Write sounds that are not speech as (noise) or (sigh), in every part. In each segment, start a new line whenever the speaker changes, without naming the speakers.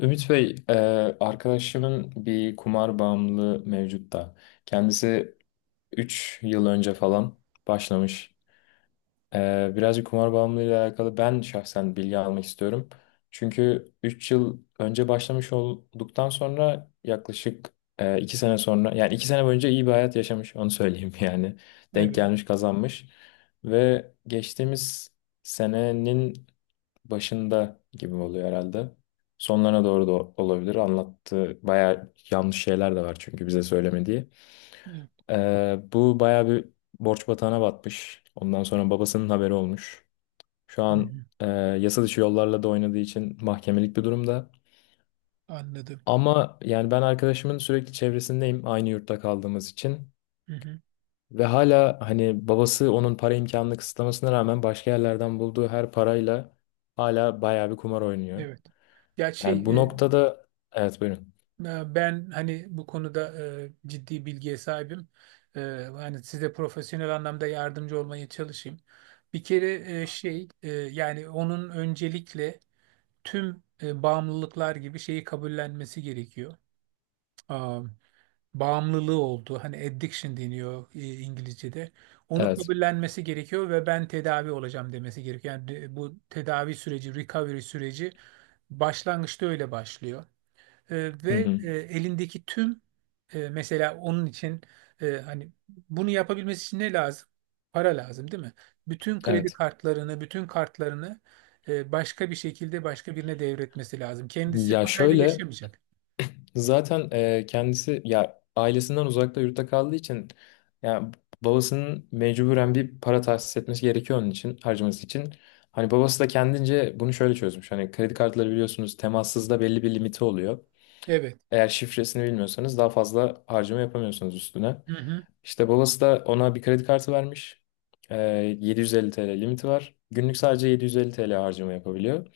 Ümit Bey, arkadaşımın bir kumar bağımlılığı mevcut da. Kendisi 3 yıl önce falan başlamış. Birazcık kumar bağımlılığıyla alakalı ben şahsen bilgi almak istiyorum. Çünkü 3 yıl önce başlamış olduktan sonra yaklaşık 2 sene sonra, yani 2 sene boyunca iyi bir hayat yaşamış, onu söyleyeyim (laughs) yani. Denk
Evet.
gelmiş, kazanmış. Ve geçtiğimiz senenin başında gibi oluyor herhalde. Sonlarına doğru da olabilir. Anlattığı bayağı yanlış şeyler de var çünkü bize söylemediği.
Evet.
Bu bayağı bir borç batağına batmış. Ondan sonra babasının haberi olmuş. Şu
Hı
an
hı.
yasa dışı yollarla da oynadığı için mahkemelik bir durumda.
Anladım.
Ama yani ben arkadaşımın sürekli çevresindeyim aynı yurtta kaldığımız için.
Hı hı.
Ve hala hani babası onun para imkanını kısıtlamasına rağmen başka yerlerden bulduğu her parayla hala bayağı bir kumar oynuyor.
Evet. Ya
Yani bu noktada evet, buyurun.
ben hani bu konuda ciddi bilgiye sahibim. E, hani size profesyonel anlamda yardımcı olmaya çalışayım. Bir kere yani onun öncelikle tüm bağımlılıklar gibi şeyi kabullenmesi gerekiyor. Bağımlılığı oldu. Hani addiction deniyor, İngilizce'de. Onu
Evet.
kabullenmesi gerekiyor ve ben tedavi olacağım demesi gerekiyor. Yani bu tedavi süreci, recovery süreci başlangıçta öyle başlıyor. E,
Hı
ve
hı.
e, elindeki tüm e, Mesela onun için, hani bunu yapabilmesi için ne lazım? Para lazım, değil mi? Bütün kredi
Evet.
kartlarını, bütün kartlarını başka bir şekilde başka birine devretmesi lazım. Kendisi
Ya
parayla
şöyle,
yaşamayacak.
zaten kendisi ya ailesinden uzakta yurtta kaldığı için ya babasının mecburen bir para tahsis etmesi gerekiyor onun için harcaması için. Hani babası da kendince bunu şöyle çözmüş. Hani kredi kartları biliyorsunuz temassızda belli bir limiti oluyor.
Evet.
Eğer şifresini bilmiyorsanız daha fazla harcama yapamıyorsunuz üstüne.
Hı hı,
İşte babası da ona bir kredi kartı vermiş. Ee, 750 TL limiti var. Günlük sadece 750 TL harcama yapabiliyor.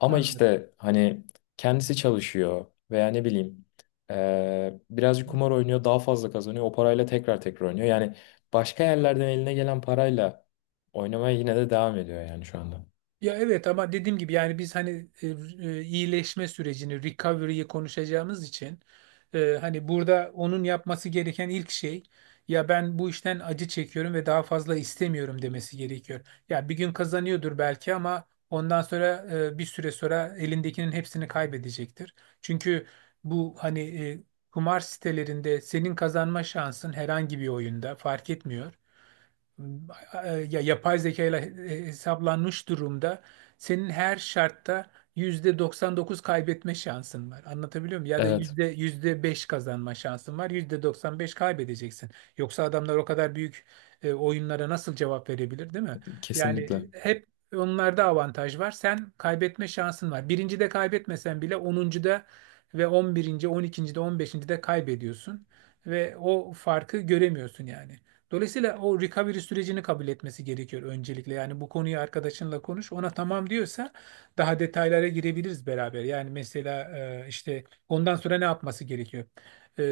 Ama
anladım.
işte hani kendisi çalışıyor veya ne bileyim birazcık kumar oynuyor daha fazla kazanıyor. O parayla tekrar tekrar oynuyor. Yani başka yerlerden eline gelen parayla oynamaya yine de devam ediyor yani şu anda.
Ya evet, ama dediğim gibi yani biz hani iyileşme sürecini, recovery'yi konuşacağımız için hani burada onun yapması gereken ilk şey, ya ben bu işten acı çekiyorum ve daha fazla istemiyorum demesi gerekiyor. Ya bir gün kazanıyordur belki, ama ondan sonra bir süre sonra elindekinin hepsini kaybedecektir. Çünkü bu hani kumar sitelerinde senin kazanma şansın herhangi bir oyunda fark etmiyor, ya yapay zeka ile hesaplanmış durumda, senin her şartta %99 kaybetme şansın var. Anlatabiliyor muyum? Ya da
Evet,
yüzde 5 kazanma şansın var. %95 kaybedeceksin. Yoksa adamlar o kadar büyük oyunlara nasıl cevap verebilir, değil mi? Yani
kesinlikle.
hep onlarda avantaj var. Sen, kaybetme şansın var. Birinci de kaybetmesen bile onuncu da ve on birinci, on ikinci de, on beşinci de kaybediyorsun ve o farkı göremiyorsun yani. Dolayısıyla o recovery sürecini kabul etmesi gerekiyor öncelikle. Yani bu konuyu arkadaşınla konuş. Ona tamam diyorsa daha detaylara girebiliriz beraber. Yani mesela işte ondan sonra ne yapması gerekiyor? E,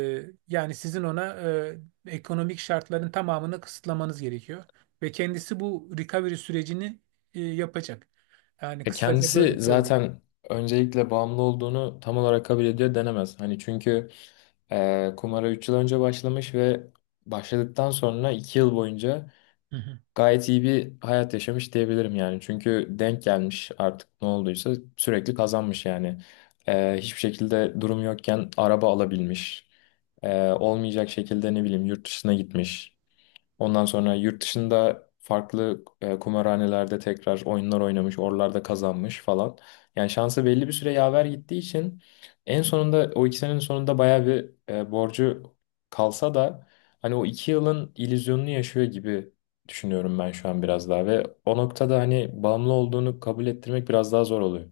yani sizin ona ekonomik şartların tamamını kısıtlamanız gerekiyor. Ve kendisi bu recovery sürecini yapacak. Yani kısaca
Kendisi
böyle söyleyeyim.
zaten öncelikle bağımlı olduğunu tam olarak kabul ediyor denemez. Hani çünkü kumara 3 yıl önce başlamış ve başladıktan sonra 2 yıl boyunca
Hı hı.
gayet iyi bir hayat yaşamış diyebilirim yani. Çünkü denk gelmiş artık ne olduysa sürekli kazanmış yani. Hiçbir şekilde durum yokken araba alabilmiş. Olmayacak şekilde ne bileyim yurt dışına gitmiş. Ondan sonra yurt dışında farklı kumarhanelerde tekrar oyunlar oynamış, oralarda kazanmış falan. Yani şansı belli bir süre yaver gittiği için en sonunda o 2 senenin sonunda bayağı bir borcu kalsa da hani o 2 yılın illüzyonunu yaşıyor gibi düşünüyorum ben şu an biraz daha, ve o noktada hani bağımlı olduğunu kabul ettirmek biraz daha zor oluyor.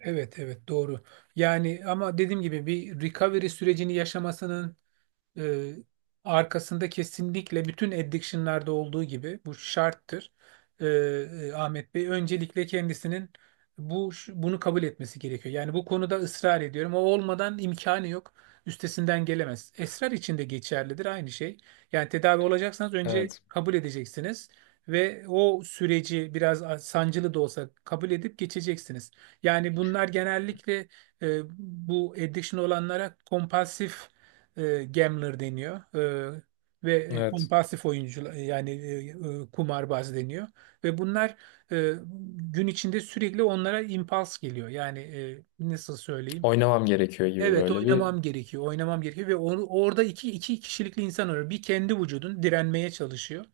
Evet, evet, doğru. Yani ama dediğim gibi bir recovery sürecini yaşamasının e, arkasında, kesinlikle bütün addiction'larda olduğu gibi, bu şarttır. Ahmet Bey, öncelikle kendisinin bu bunu kabul etmesi gerekiyor. Yani bu konuda ısrar ediyorum. O olmadan imkanı yok. Üstesinden gelemez. Esrar için de geçerlidir aynı şey. Yani tedavi olacaksanız önce
Evet,
kabul edeceksiniz ve o süreci biraz sancılı da olsa kabul edip geçeceksiniz. Yani bunlar, genellikle bu addiction olanlara kompulsif gambler deniyor, e, ve
evet.
kompulsif oyuncular, yani kumarbaz deniyor, ve bunlar e, gün içinde sürekli onlara impuls geliyor. Yani nasıl söyleyeyim?
Oynamam gerekiyor gibi
Evet,
böyle bir.
oynamam gerekiyor. Oynamam gerekiyor ve onu, orada iki kişilikli insan var. Bir, kendi vücudun direnmeye çalışıyor.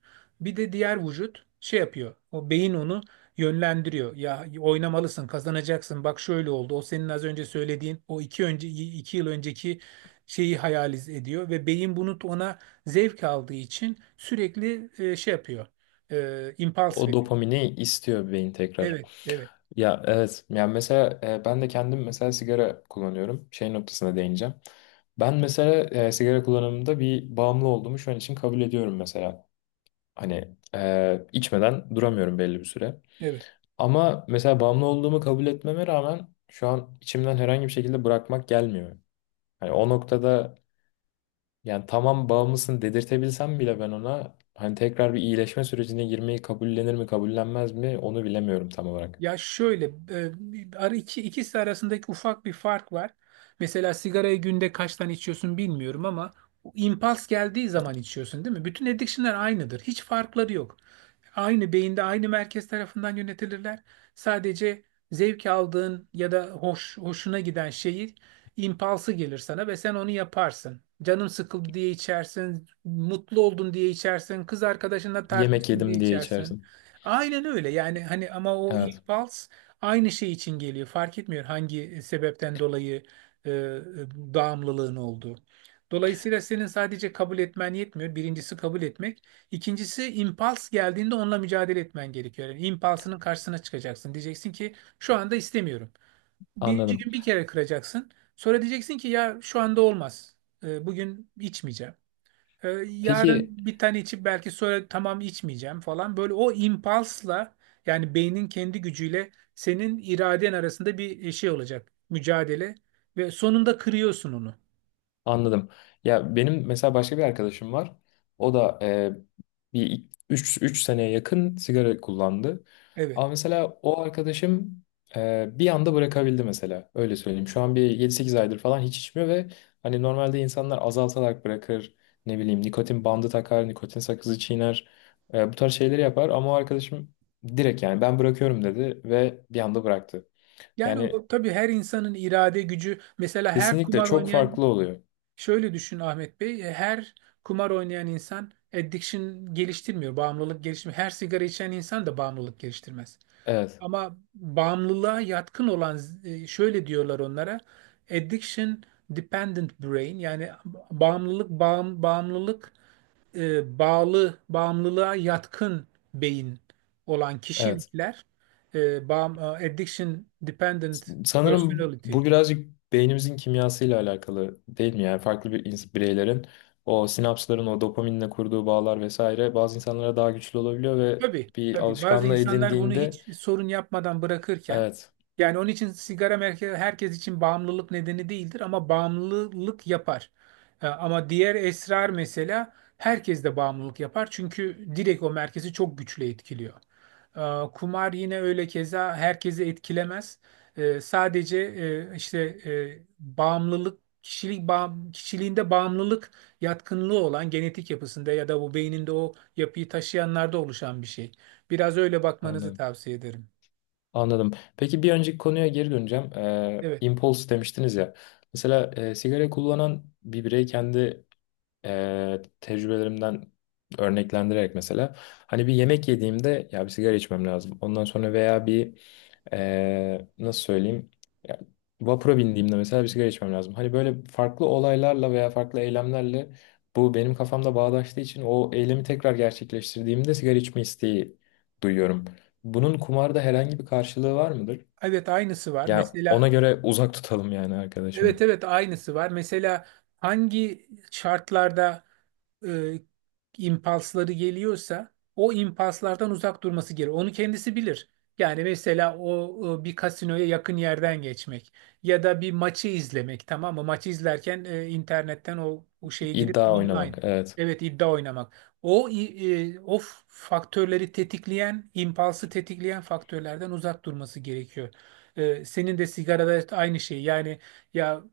Bir de diğer vücut şey yapıyor. O beyin onu yönlendiriyor. Ya oynamalısın, kazanacaksın. Bak şöyle oldu. O senin az önce söylediğin o iki yıl önceki şeyi hayal ediyor ve beyin, bunu ona zevk aldığı için sürekli şey yapıyor. Impulse
O
veriyor.
dopamini istiyor beyin tekrar.
Evet, evet,
Ya evet. Yani mesela ben de kendim mesela sigara kullanıyorum. Şey noktasına değineceğim. Ben mesela sigara kullanımında bir bağımlı olduğumu şu an için kabul ediyorum mesela. Hani içmeden duramıyorum belli bir süre.
evet.
Ama mesela bağımlı olduğumu kabul etmeme rağmen şu an içimden herhangi bir şekilde bırakmak gelmiyor. Hani o noktada yani tamam bağımlısın dedirtebilsem bile ben ona hani tekrar bir iyileşme sürecine girmeyi kabullenir mi kabullenmez mi onu bilemiyorum tam olarak.
Ya şöyle, ikisi arasındaki ufak bir fark var. Mesela sigarayı günde kaç tane içiyorsun bilmiyorum, ama o impuls geldiği zaman içiyorsun değil mi? Bütün addiction'lar aynıdır. Hiç farkları yok. Aynı beyinde, aynı merkez tarafından yönetilirler. Sadece zevk aldığın ya da hoşuna giden şeyi, impulsu gelir sana ve sen onu yaparsın. Canın sıkıldı diye içersin, mutlu oldun diye içersin, kız arkadaşınla
Yemek
tartıştın diye
yedim diye
içersin.
içersin.
Aynen öyle, yani hani ama o
Evet.
impuls aynı şey için geliyor. Fark etmiyor hangi sebepten dolayı bağımlılığın olduğu. Dolayısıyla senin sadece kabul etmen yetmiyor. Birincisi, kabul etmek. İkincisi, impuls geldiğinde onunla mücadele etmen gerekiyor. Yani impulsının karşısına çıkacaksın. Diyeceksin ki şu anda istemiyorum. Birinci
Anladım.
gün bir kere kıracaksın. Sonra diyeceksin ki ya şu anda olmaz. Bugün içmeyeceğim.
Peki,
Yarın bir tane içip, belki sonra tamam içmeyeceğim falan. Böyle o impulsla, yani beynin kendi gücüyle senin iraden arasında bir şey olacak. Mücadele, ve sonunda kırıyorsun onu.
anladım. Ya benim mesela başka bir arkadaşım var. O da bir üç seneye yakın sigara kullandı.
Evet.
Ama mesela o arkadaşım bir anda bırakabildi mesela. Öyle söyleyeyim. Şu an bir 7-8 aydır falan hiç içmiyor ve hani normalde insanlar azaltarak bırakır. Ne bileyim nikotin bandı takar, nikotin sakızı çiğner. Bu tarz şeyleri yapar ama o arkadaşım direkt yani ben bırakıyorum dedi ve bir anda bıraktı.
Yani
Yani
o, tabii her insanın irade gücü, mesela her
kesinlikle
kumar
çok
oynayan
farklı oluyor.
şöyle düşün Ahmet Bey, her kumar oynayan insan addiction geliştirmiyor, bağımlılık geliştirmiyor. Her sigara içen insan da bağımlılık geliştirmez.
Evet.
Ama bağımlılığa yatkın olan, şöyle diyorlar onlara, addiction dependent brain, yani bağımlılık e, bağlı bağımlılığa yatkın beyin olan
Evet.
kişilikler, addiction dependent
Sanırım
personality.
bu birazcık beynimizin kimyasıyla alakalı değil mi? Yani farklı bir bireylerin o sinapsların o dopaminle kurduğu bağlar vesaire bazı insanlara daha güçlü olabiliyor ve
Tabii,
bir
tabii. Bazı
alışkanlığı
insanlar bunu
edindiğinde
hiç sorun yapmadan bırakırken,
evet,
yani onun için sigara herkes için bağımlılık nedeni değildir, ama bağımlılık yapar. Ama diğer, esrar mesela, herkes de bağımlılık yapar çünkü direkt o merkezi çok güçlü etkiliyor. Kumar yine öyle, keza herkesi etkilemez. Sadece işte kişiliğinde bağımlılık yatkınlığı olan, genetik yapısında ya da bu beyninde o yapıyı taşıyanlarda oluşan bir şey. Biraz öyle bakmanızı
anladım.
tavsiye ederim.
Anladım. Peki, bir önceki konuya geri döneceğim.
Evet.
Impulse demiştiniz ya. Mesela sigara kullanan bir birey kendi tecrübelerimden örneklendirerek mesela hani bir yemek yediğimde ya bir sigara içmem lazım. Ondan sonra veya bir nasıl söyleyeyim ya, vapura bindiğimde mesela bir sigara içmem lazım. Hani böyle farklı olaylarla veya farklı eylemlerle bu benim kafamda bağdaştığı için o eylemi tekrar gerçekleştirdiğimde sigara içme isteği duyuyorum. Bunun kumarda herhangi bir karşılığı var mıdır?
Evet, aynısı var.
Yani ona
Mesela.
göre uzak tutalım yani
Evet
arkadaşımı.
evet aynısı var. Mesela hangi şartlarda e, impulsları geliyorsa o impulslardan uzak durması gerekir. Onu kendisi bilir. Yani mesela o bir kasinoya yakın yerden geçmek, ya da bir maçı izlemek, tamam mı? Maçı izlerken internetten o şeye girip
İddia
online,
oynamak. Evet.
evet, iddia oynamak. O faktörleri tetikleyen, impulsu tetikleyen faktörlerden uzak durması gerekiyor. Senin de sigarada aynı şey. Yani, ya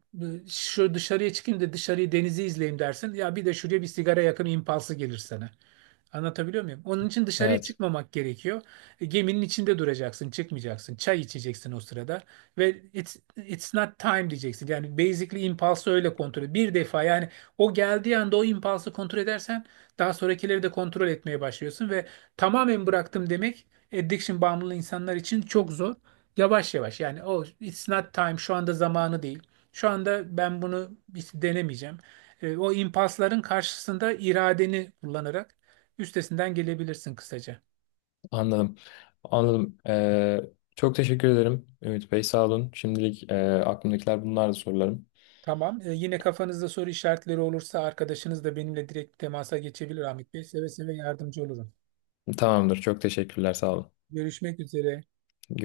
şu dışarıya çıkayım da dışarıyı, denizi izleyeyim dersin. Ya bir de şuraya bir sigara yakın impulsu gelir sana. Anlatabiliyor muyum? Onun için dışarıya
Evet.
çıkmamak gerekiyor. Geminin içinde duracaksın, çıkmayacaksın. Çay içeceksin o sırada ve it's not time diyeceksin. Yani basically impulsu öyle kontrol et. Bir defa yani o geldiği anda o impulsu kontrol edersen, daha sonrakileri de kontrol etmeye başlıyorsun ve tamamen bıraktım demek addiction bağımlı insanlar için çok zor. Yavaş yavaş, yani o it's not time, şu anda zamanı değil. Şu anda ben bunu hiç denemeyeceğim. O impasların karşısında iradeni kullanarak üstesinden gelebilirsin kısaca.
Anladım. Anladım. Çok teşekkür ederim Ümit Bey. Sağ olun. Şimdilik aklımdakiler bunlardı sorularım.
Tamam. Yine kafanızda soru işaretleri olursa arkadaşınız da benimle direkt temasa geçebilir Ahmet Bey. Seve seve yardımcı olurum.
Tamamdır. Çok teşekkürler. Sağ olun.
Görüşmek üzere.